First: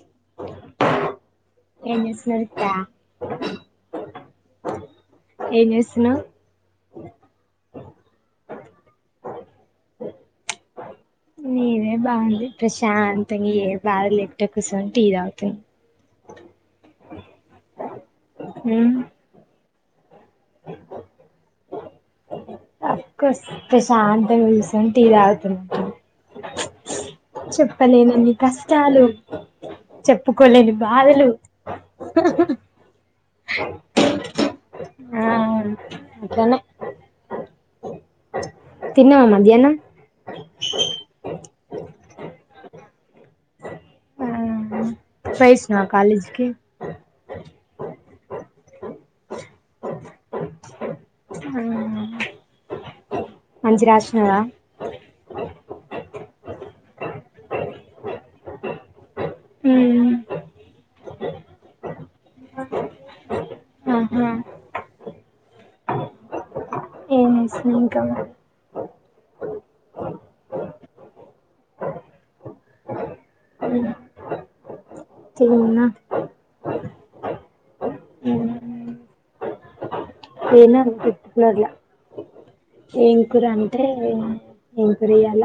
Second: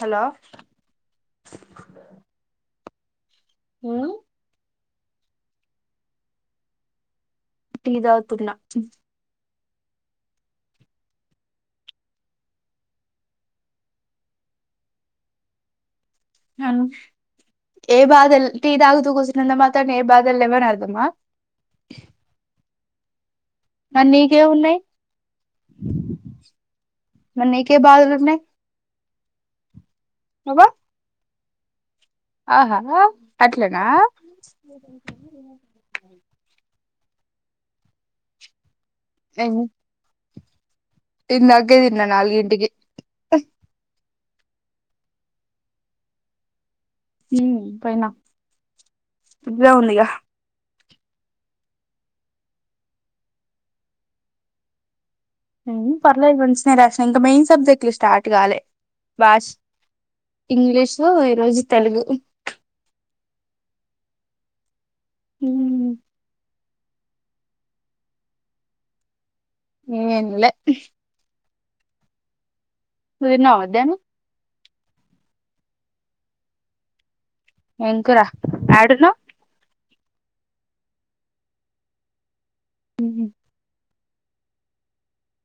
Hello ఎన్ని స్మృత అ ఏమ్ చేస్తున్నావ్ టీ తాగుతున్న నీదే బాగుంది ప్రశాంతంగా ఏ బాధ లెట్ట కూర్చొని టీ తాగుతూ హ ఏ బాధల్ ఉమ్ ఇదగదు కుజినంద మాతడి ఏ బాద్ [unintelligible] లేవని అర్దమా మరి ప్రశాంతం నీకే ఉన్నాయి కుర్సని టీ తాగుతున్న మరి నీకే బాధలు చెప్పలేనన్నీ ఉన్నాయి కష్టాలు చెప్పుకోలేని బాధలు ఆ హా అట్లనా ఆ అట్లనే తిన్నావ మధ్యాహ్ననం ఇందాకే తిన్న నాలుగింటికి పోయోచ్చీనవ కాలేజీకి ఉం పోయిన ఎగ్జామ్ ఉందిగా మంచిర రాసినారా ఉం పర్లేదు మంచినే రాసిన ఇంకా మెయిన్ సబ్జెక్ట్లు స్టార్ట్ కాలే బాష ఉమ్ ఇంగ్లీషు ఈరోజు తెలుగు ఆహా ఉం [inaudible] ఏమ్ లే నువ్వు తిన్నావా మధ్యాహ్నం తిన్న ఏమ్ కుర ఎడున్నవ్ ఏనా పట్టిలర్లా ఏం కూర అంటే [unintelligible] ఏమ్ కుర ఇయాల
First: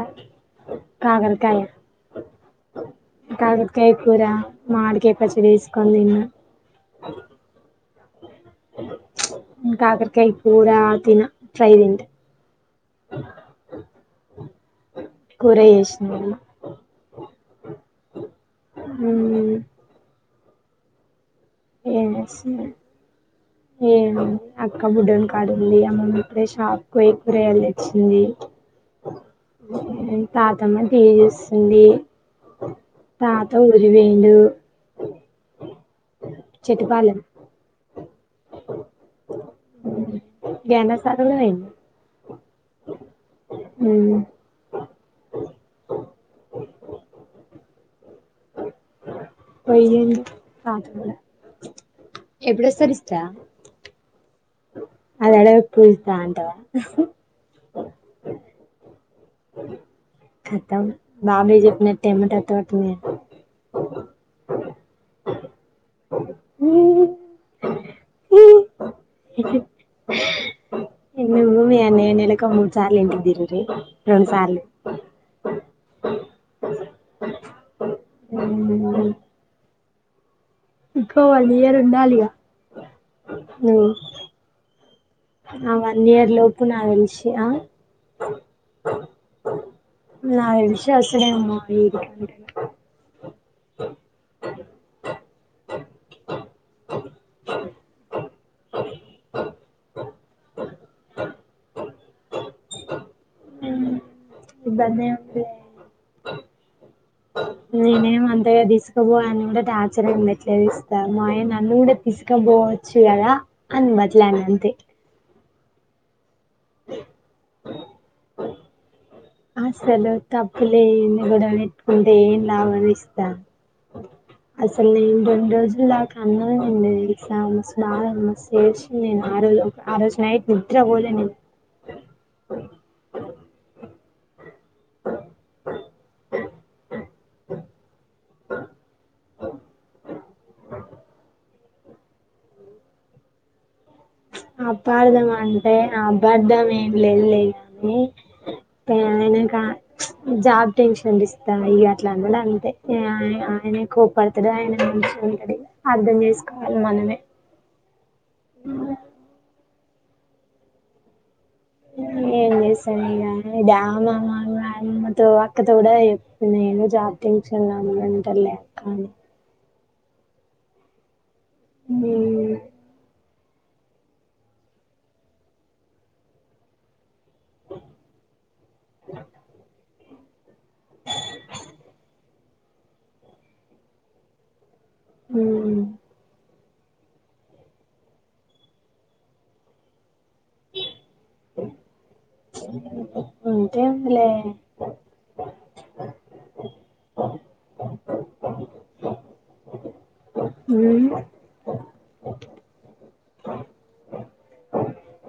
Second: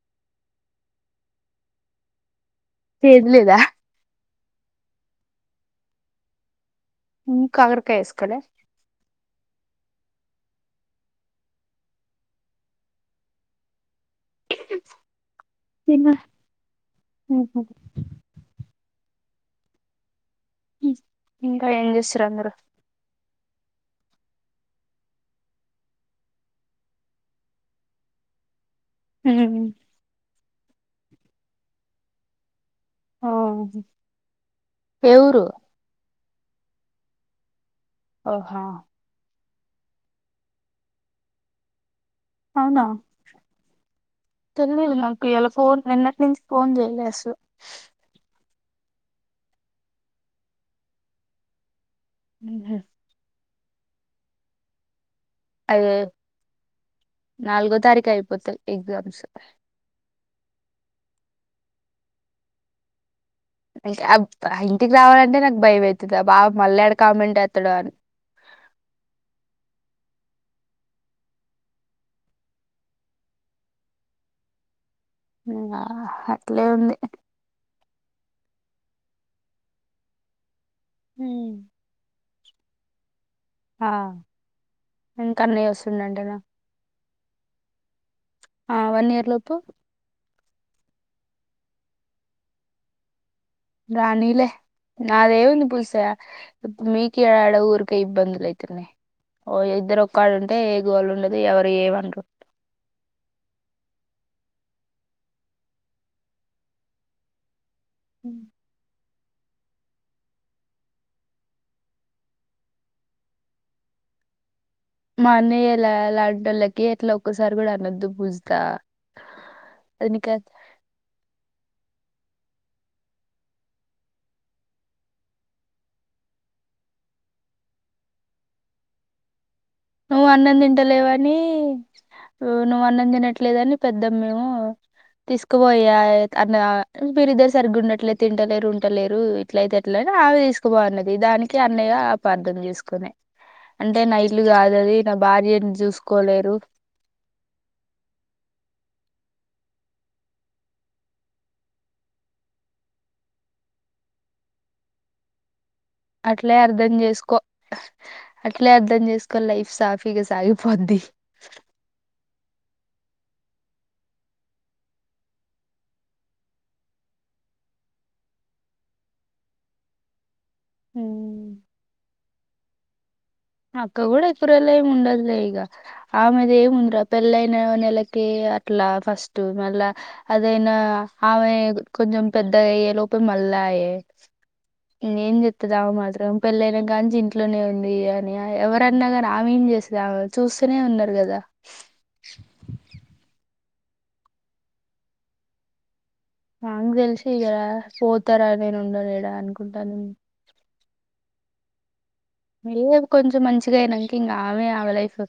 కాకరకాయ చేదు లేదా కాకరకాయ కూర మామిడికాయ పచ్చడి ఏసుకొని తిన్న ఉం కాకర కాయ ఏసుకొలే నేను కాకరకాయ కుర తిన ఫ్రై తింట కూర చేసిన మధి హు హమ్ ఉం ఇంకా ఏం చేస్తురు అందరు ఏం అక్క బుడ్డోని కాడుంది అమ్మమ్మ ఇప్పుడే షాప్ కు పోయి కూరగాయలు తెచ్చింది హఉమ్ తా తమ్మ టీవీ చూస్తోంది ఆ తాత ఊరిగీ పోయిండు ఏ ఊరు చటపాలెం ఓ హా గంట సారలైన్ [unintelligible] అవునా తెలియదు నాకు ఇయాలా ఫోన్ నిన్నటి నుంచి ఫోన్ చేయలే అసలు పోయ కాదు [unintelligible] ఎప్పుడ ఉహు. సరిస్తా [unintelligible] అ అడ అయ్యో పజతంటవా [unintelligible] నాలుగో తారీఖు అయిపోతాయి ఎగ్జామ్స్ తమ్ బబీ చె టెమట [unintelligible] ఇంటికి రావాలంటే నాకు భయం అయితంది బావ మళ్ళీ ఆడ కామంట్ ఎత్తడో అని [inaudible] ఇన్నిఊమి ఎన్న నెలక మూర్ సార్లు ఎంటిదిిరీ ఇం సార్లు [unintelligible] ఆ అట్లే ఉంది అ ఉమ్. ఇకోవలియరు నాలగా ఆ ఇంకా అన్నయ్య ఆ వన్ ఇయర్ వస్తుండంటనా లోపు నా వెలిసి ఆ ఆ వన్ ఇయర్ లోపు నా విశవాసడే ఉమ్మా రాణిలే నాదే వంది పూసే ఇప్పు మీకడాడ ఊరు కై ఇబంది అతున్నాయి ఓ ఇద్దరు ఒక్కళ్ళ ఉంటే ఏ గోళ ఉండదు ఎవరు ఏమండరు ఆ ఇది బన్న అంటే నేనేం అంతగా తీసుకు ని కూడా ట ఆచర్గా ఉన్నట్లే ఇస్త మా ఆయ నన్ను కూడా తీసుకపోవచ్చు కదా అని బదిలేనే మానేయ్యలా లాంటి వాళ్ళకి ఎట్లా ఒక్కసారి కూడా అనద్దు పూజా అసలు తప్పులే నిగుదని ఇట్కుంటే ఏన్ లాభ అని ఇస్తా అఓ అసలు నేను రెండు రోజుల దాకా అన్ననండి చేసింది నేను ఆ రోజు ఆ రోజు నువ్వు నైట్ అన్నం నిద్ర పోలే నేను తింటలేవని నువ్వు అన్నం తినట్ లేదని పెద్దం మేము తీసుకుపోయా అన్న మీరిద్దరు సరిగ్గా ఉన్నట్లేయి తినలేరు ఉండలేరు ఇట్లయితే ఎట్ల ఆవి తీసుకుపోన్నది దానికి అన్నయ్యపర్థం చేసుకునే అంటే న అపార్ధం అంటే అబార్ధం ఏం లేదులే కాని ఆయన కా జాబ్ టెన్షన్ అ ఇస్తా ఇ అట్లాంట అంతే ఆయన కోపడుతుడాడి అట్లే అర్ధం చేసుకో అట్లే అర్ధం చేసుకోని లైఫ్ సాఫీగా సాగిపోద్ది ఏ సర ఇద ఆ మ్మతో అక్కతో కూడా చెప్ప నేను జాతించ అను అంటారులే కానీ హ మీ అక్క కూడా ఎకురల్ ముండద్లే ఈగ ఆమెద ఏ ముందరక్క పెళ్ళయిన నెలకి అట్లా ఫస్ట్ మళ్ళా అదైనా ఆమె కొంచెం పెద్దగా అయ్యే లోపల మళ్ళయ ఏం చెప్తుదావ మాత్రం పెళ్ళైనా కా నుంచి ఇంట్లోనే ఉంది ఎవరైనా కానీ ఆమె ఏం చేస్తేమె చూస్తూనే ఉన్నారు కదా అలే నా తెలిసి ఇకరా పోతారా నేను ఉండలేడా అనుకుంటాను హ మ కొంచెం మంచిగా అయినాంక ఇంకా ఆమె ఆమె లైఫ్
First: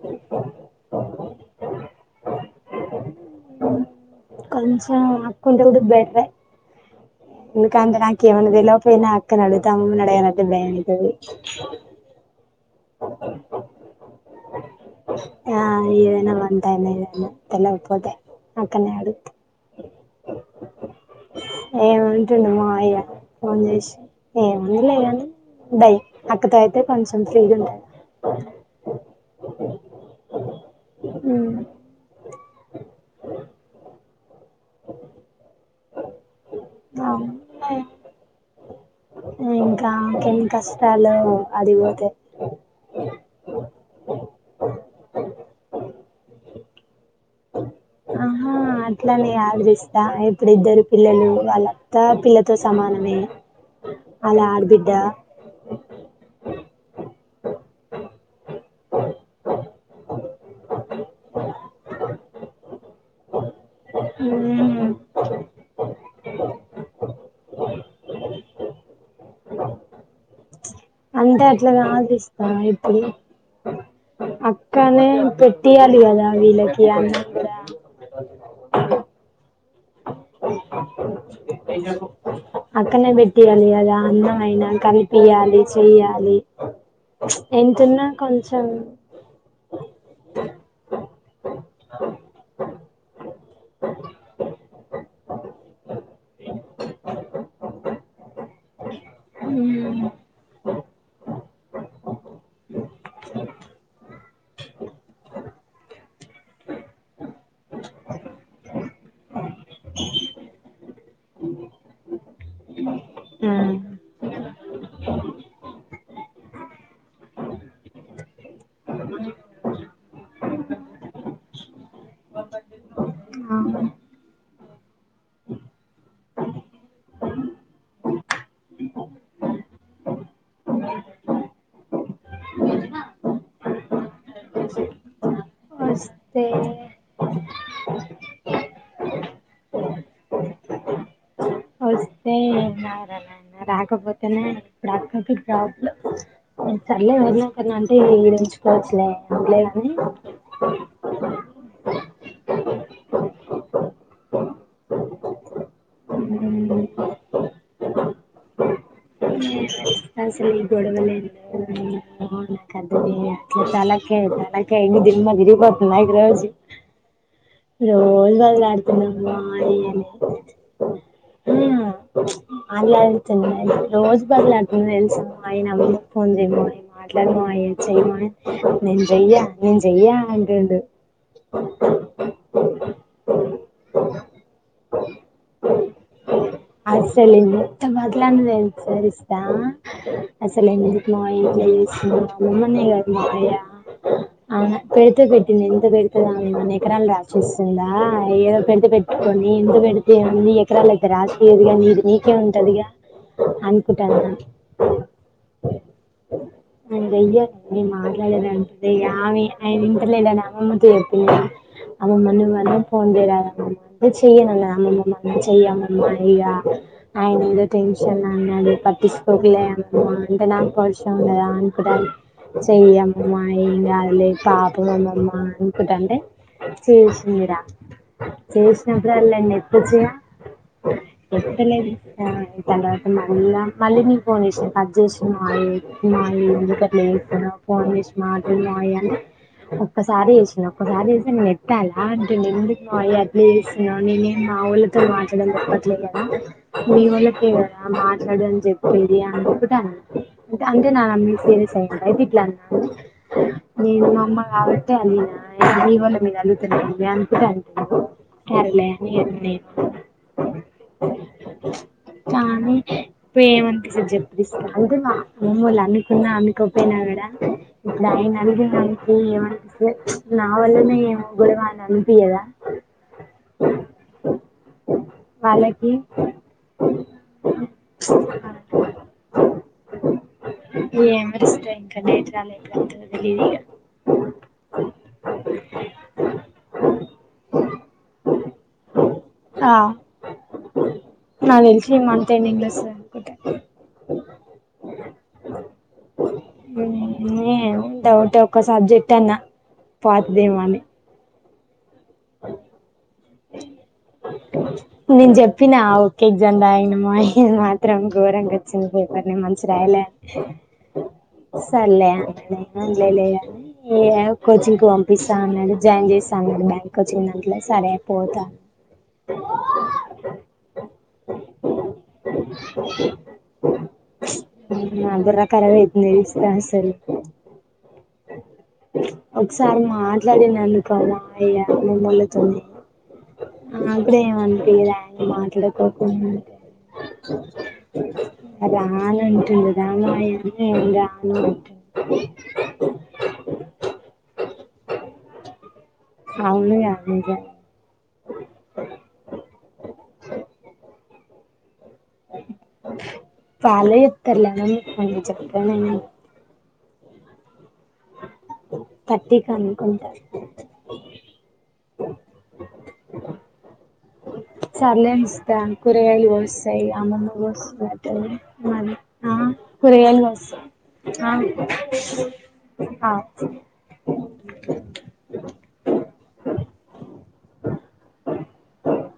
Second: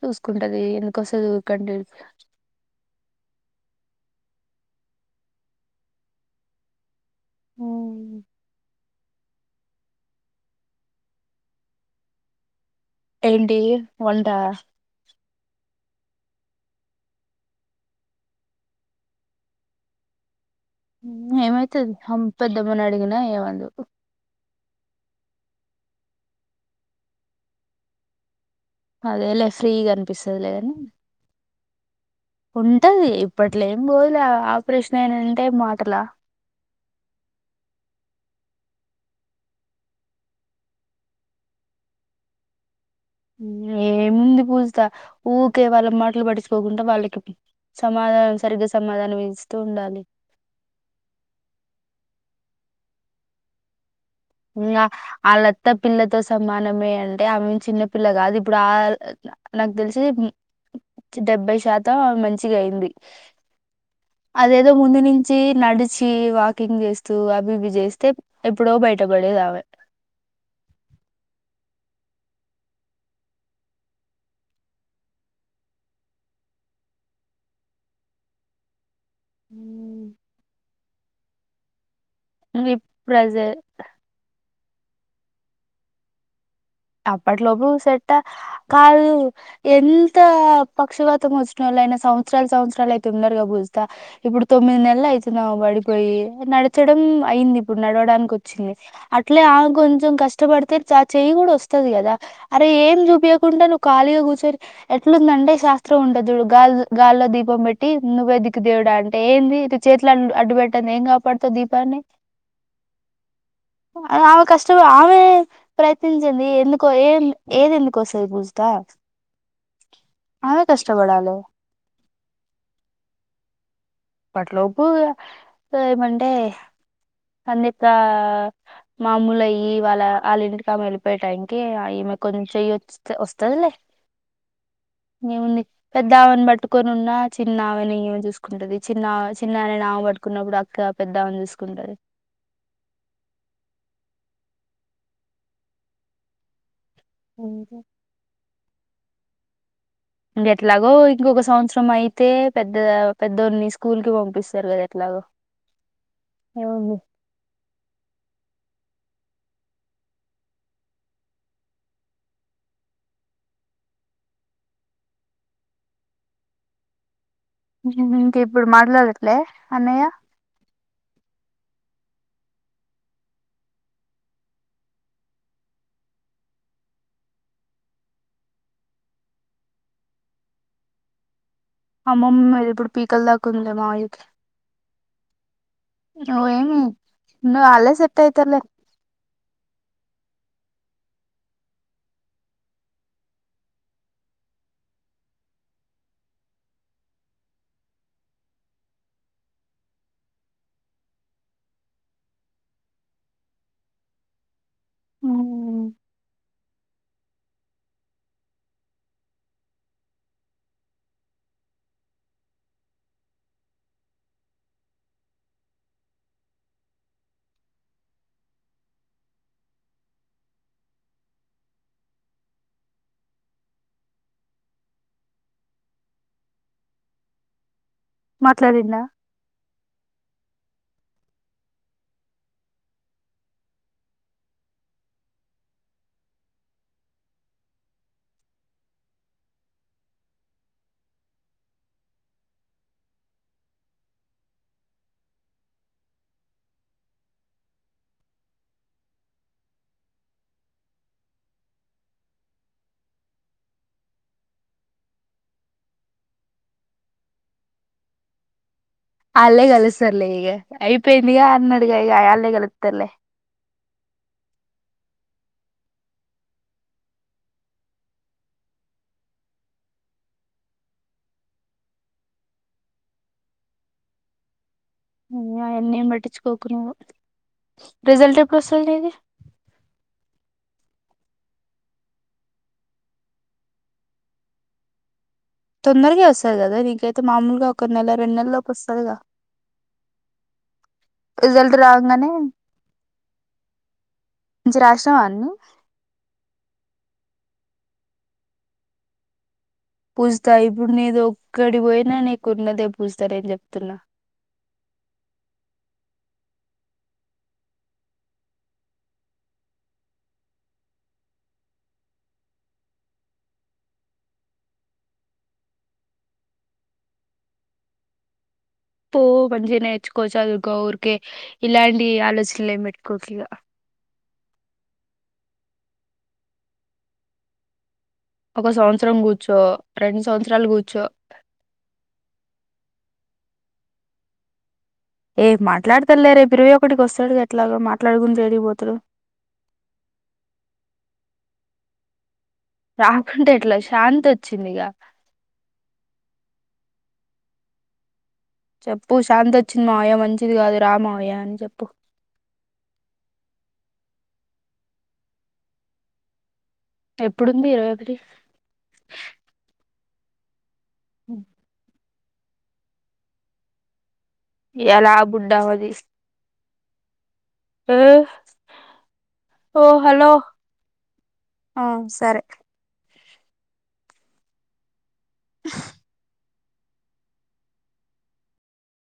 చూసుకుంటది ఎందుక వస్తది ట కొంచెం హకుంట ఉడుద్ బెట్రే ఇందుకాంత నాక ఏమనదలో పన్న అక్కనడుతే అమ్మని అడనట్ భతది ఏంటండి వంట ఆ ఇవనా వంతాయనే ఇదనా తెల ఒపోతే అక్కనే ఆడు ఏమైతది హమ్ ఏంటంట మా పెద్దమ్మని అయ్య అడిగినా ఫోన్ ఏమందు చేసి ఏముంది లే అని అక్కతోయితే కొంచెం ఫ్రీగా ఉంట అదేలే ఫ్రీ అనిపిస్తుదులేద అ ఉంటది ఇప్పట్లో ఏం పోలే ఆపరేషన్ అయినంటే మాటలా ఆ నాకే ఎన్ని కష్టాలు అది పోతే ఉ ఏముంది పూజితా ఊరికే వాళ్ళ మాటలు పటిచుకోకుండా వాళ్ళకి సమాధానం ఆహా సరిగ్గా సమాధానం అట్లనే ఇస్తూ ఆదరిస్తా ఉండాలి ఇప్పుడు ఇద్దరు పిల్లలు వాళ్ళ తా ఆ పిల్లతో సమానమే వాళ్ళ ఇంకా ఆడబిడ్డ ఆలత్త పిల్లతో సమాన్ న్నమే అంటే ఆమె చిన్న పిల్ల కాదు ఇప్పుడు ఆ నాకు తెలిసి డెబ్బై శాతం మంచిగా అయింది అదేదో ముందు నుంచి నడిచి వాకింగ్ చేస్తూ అవి ఇవి చేస్తే ఎప్పుడో బయటకు వెళ్ళేదామె అంటే అట్లాగా ఆశిస్తాను ఇప్పుడు అక్కనే పెట్టియాలి కదా వీళ్ళకి అన్న కూడా ఉ అక్కనే ప్రజె పెట్టాలి కదా అన్నమయిన కనిపియాలి చేయ్యాలి అప్పట్లోపు సట్ట కాదు ఎంత పక్షపాతం వచ్చినళ్ళ సంవత్సరలు సంవత్సరాలు అయితే ఉన్నారుగా పూజిత ఇప్పుడు తొమ్మిది నెల్ అవుతున్నావు పడిపోయి నడచడం అయింది ఇప్పుడు నడవడానికి వచ్చింది అట్లే ఆ కొ కొంచెం కష్టపడితే చ చేయి కూడా వస్ కదా అరే ఏం చూపించయకుండా నువ్వు ఖాళీగా కూర్చొని ఎట్లుందంటే శాస్త్రం ఉండదుడు గా గాల్లో దీపం పెట్టి నువ్వే దిక్కు దేవుడ అంటే ఏంది చేతులు అడ్డు పెట్టంది ఏం కాపాడుత దీప్ పన్ని ఉ ఆమె కష్ట ఆమె ప్రయత్నించంది ఎందుకో ఏ ఏది ఎందుకోసే పూజితా ఆమే కష్టపడాలి ఆ ఇప్పట్లోపు ఏమంటే అన్నికా మామూలు అయి వాళ్ళ వాళ్ళ ఇంటికి ఆమె వెళ్ళిపోయ టానికి ఈమె కొంచెం చెయ్యి వ వస్తదిలే ఏముంది పెద్ద ఆవను పట్టుకొని వస్తే ఉన్నా చిన్న ఆవని ఏమో చూసుకుంటది చిన్న చిన్నని నామ పట్టుకున్నప్పుడు అక్క పెద్దా అని చూస్ వస్తే ఏం కాదు రాకపోతే [unintelligible] ఉ సర్లే వదిలేకన్నా అంటే ఈంచుకోవచ్ లే వినలేదు అంటే ఎట్లాగో ఇంకొక సంవత్సరం అయితే పెద్ద పెద్దోని స్కూల్ కి పంపిస్ తెల ఎట్లాగో ఏముంది ఉ అసలు ఈ గొడవలు ఏందో నాకద్దు ఈ చాలా ఏందో నాకయి దిమ్మతిరిగిపోతుంది నాకు రోజు రోజు ఇంక ఇప్పుడు మాట్లాడట్లే అన్నయ్య [unintelligible] ఉ మాట్లాడించండి రోజు బదులు అర్దుం తెలుసా మా ఆయనమ్ ఫోన్ చేయమ ఆయన మాట్లాడమా ఆయ చెయమా నేన్ చెయ్య నేన్ చెయ్య అంటండు అమ్మమ్ మీరి ఇప్పుడు పీకల దాక ఉందేమో మావి ఓ ఏమి ను అల్లే సెట్ అయితరులే సరిస్తా అసలు ఎందుకు [unintelligible] అవునా పెడితే పెట్టింది ఇంత పెడితేదా మన ఎకరాలు రాసిస్తుందా ఏదో పెడితే పెట్టుకొని ఎంత పెడితేంది ఎకరాలకి రాసియదుగా నీది నీకే ఉంటదిగా అనుకుంటాన్నా నేన్ జేయ్యాన్ నేన్ మాట్లాడలే అంటదే ఇగ ఆమె ఆయన ఇంటలేడని అమ్మమ్మతో చెప్పింది అమ్మమ్మ నువ్ అన్న ఫోన్ చెయరాదూ అంటే అ చెయ్యనమ్మమ్మ అ చెయ్య అమ్మమ్మా ఇగ ఆయనేదో టెన్ష న్ లో అన్నడు పట్టించుకోకు లే అమ్మమ్మ అంటే నాకు పౌరుషం లేదా అనుకుంట చెయ్యమ్మా ఏం గాదు లే పాపం అమ్మమ్మా అనుకుంటా ఉంటే చేసింది ఇరా మాట్లాడిండా చేసినప్పుడు అల్ల ఎత్తోచ్చుగా ఎత్తలే ఇగ దాని తర్వాత మళ్ళా మళ్ళీ నీకు ఫోన్ చేసిన కట్ చేసినవా ఎత్తు మామయ్య ఎందుకట్ల చేస్తున్నావ్ ఫోన్ చేసి మాట్లాడు మామయ్య అంటే ఒక్కసారి చేసినవ్ ఒక్కసారి చేస్తే నేన్ ఎత్తాలా అంటుండు ఎందుకు మామయ్య అట్లా చేస్తున్నవ్ నేనే మాళ్ళతో మాట్లాడమని చెప్పట్లేదు కదా మీ వాళ్ళ కదా మాట్లాడు అని చెప్పేది అనుకుంటాను అంటే నా మీద సీరియస్ అయిండు అయితే ఇట్లా అన్నా నేను మా అమ్మ కాబట్టే అన్నది నీ వోల్ల మీద అలుగుతుంది అనుకుంటే అనుకోని సరేలే అని ఆల్లే నేను గలుస్తర్లే ఇగ అయిపోయిందిగా అన్నడిగ కానీ ఏమ అసల్ చెప్పిస్త అంటే మా అమ్ళ్ళు అమ్కున్నా అమ్కిపోయినా కద ఇప్పులా ఆయన అగే మా నాకు ఏమనిపిస్తద్ నావల్లనే ఏమో గొడవ అని అనిపియదా [inaudible] నువ్ అయన్నేం పట్టించుకోకు నువ్వు రిజల్ట్ ఎప్పుడు వస్తది నీది ఏమో లిస్ట్ ఇంకా డేట్ రాలేదు తెలియదిగ తొందరగే వస్తది గదా నీకైతే మామూలుగా ఒక నెల రెండు నెల లోపు వస్తదిగా ఆ నాకు రిజల్ట్ దెల్సి ఈ రాగానే మాంత్ ఎడింగ్ లో వస్తది అనుకుంటా మంచిగ రాసినవా అన్ని ఏమో డౌట్ ఒక సబ్జెక్ట్ అన్న పూజిత ఇప్పుడు నీదు ఒక్కడి పోయినా నీకున్నదే పూజి నేను జెప్పినా ఎగ్జామ్ రాయలే మామయ్య ఇది మాత్రం ఘోరంగా వచ్చింది పేపర్ నేన్ మంచి రాయలే అని [inaudible] సర్లే అన్నడాయన లేలే అని ఏ కోచింగ్ కు పంపిస్తా అన్నాడు జాయిన్ జేస్తా బ్యాంక్ కోచింగ్ దాంట్ల సరే పోతా పో మంచిగా నేర్చుకో చదువుకో ఊరికే ఇలాంటి ఆలోచనలు ఏం పెట్టుకోకు ఇగా నా బుర్ర కరాబ్ అయితుంది దెల్సా అసలు ఒక సంవత్సరం కూర్చో ఒకసారి రెండు మాట్లాడిండు సంవత్సరాలు అనుకో కూర్చో మామయ్య అమమ్మొల్లతోని నాగూడ ఏం అనిపియదు ఏ మాట్లాడుకోకుండా మాట్లాడతాడులే రేపు ఉంటే ఇరవై ఒకటికి వస్తాడుగా ఎట్లాగో మాట్లాడుకుంట ఏడికి పోతాడు రానట్టుగా రమ్మంటే మాయమ్మె నేను రాను అంటుండు రాకుంటే ఎట్లా శాంతి వచ్చింది ఇగ అవునుగా నిజంగా చెప్పు శాంతి వచ్చింది మావయ్య మంచిది కాదు రా మావయ్య అని చెప్పు వాళ్ళే జెప్తర్లే అమ్మమ్మ ఫోన్ జేసి చెప్పనేను ఎప్పుడుంది ఇరవై ఒకటి థట్టీకి అనుకుంటా ఉమ్ ఇయాల బుడ్డ సర్లేనిస్తా ఆమెది కూరగాయలు గోస్తా ఇగ అమ్మమ్మ ఏ ఆ మరి ఆ ఓ కూరగాయలు హలో గోస్త ఆ సరే ఆ అవ్ [inaudible]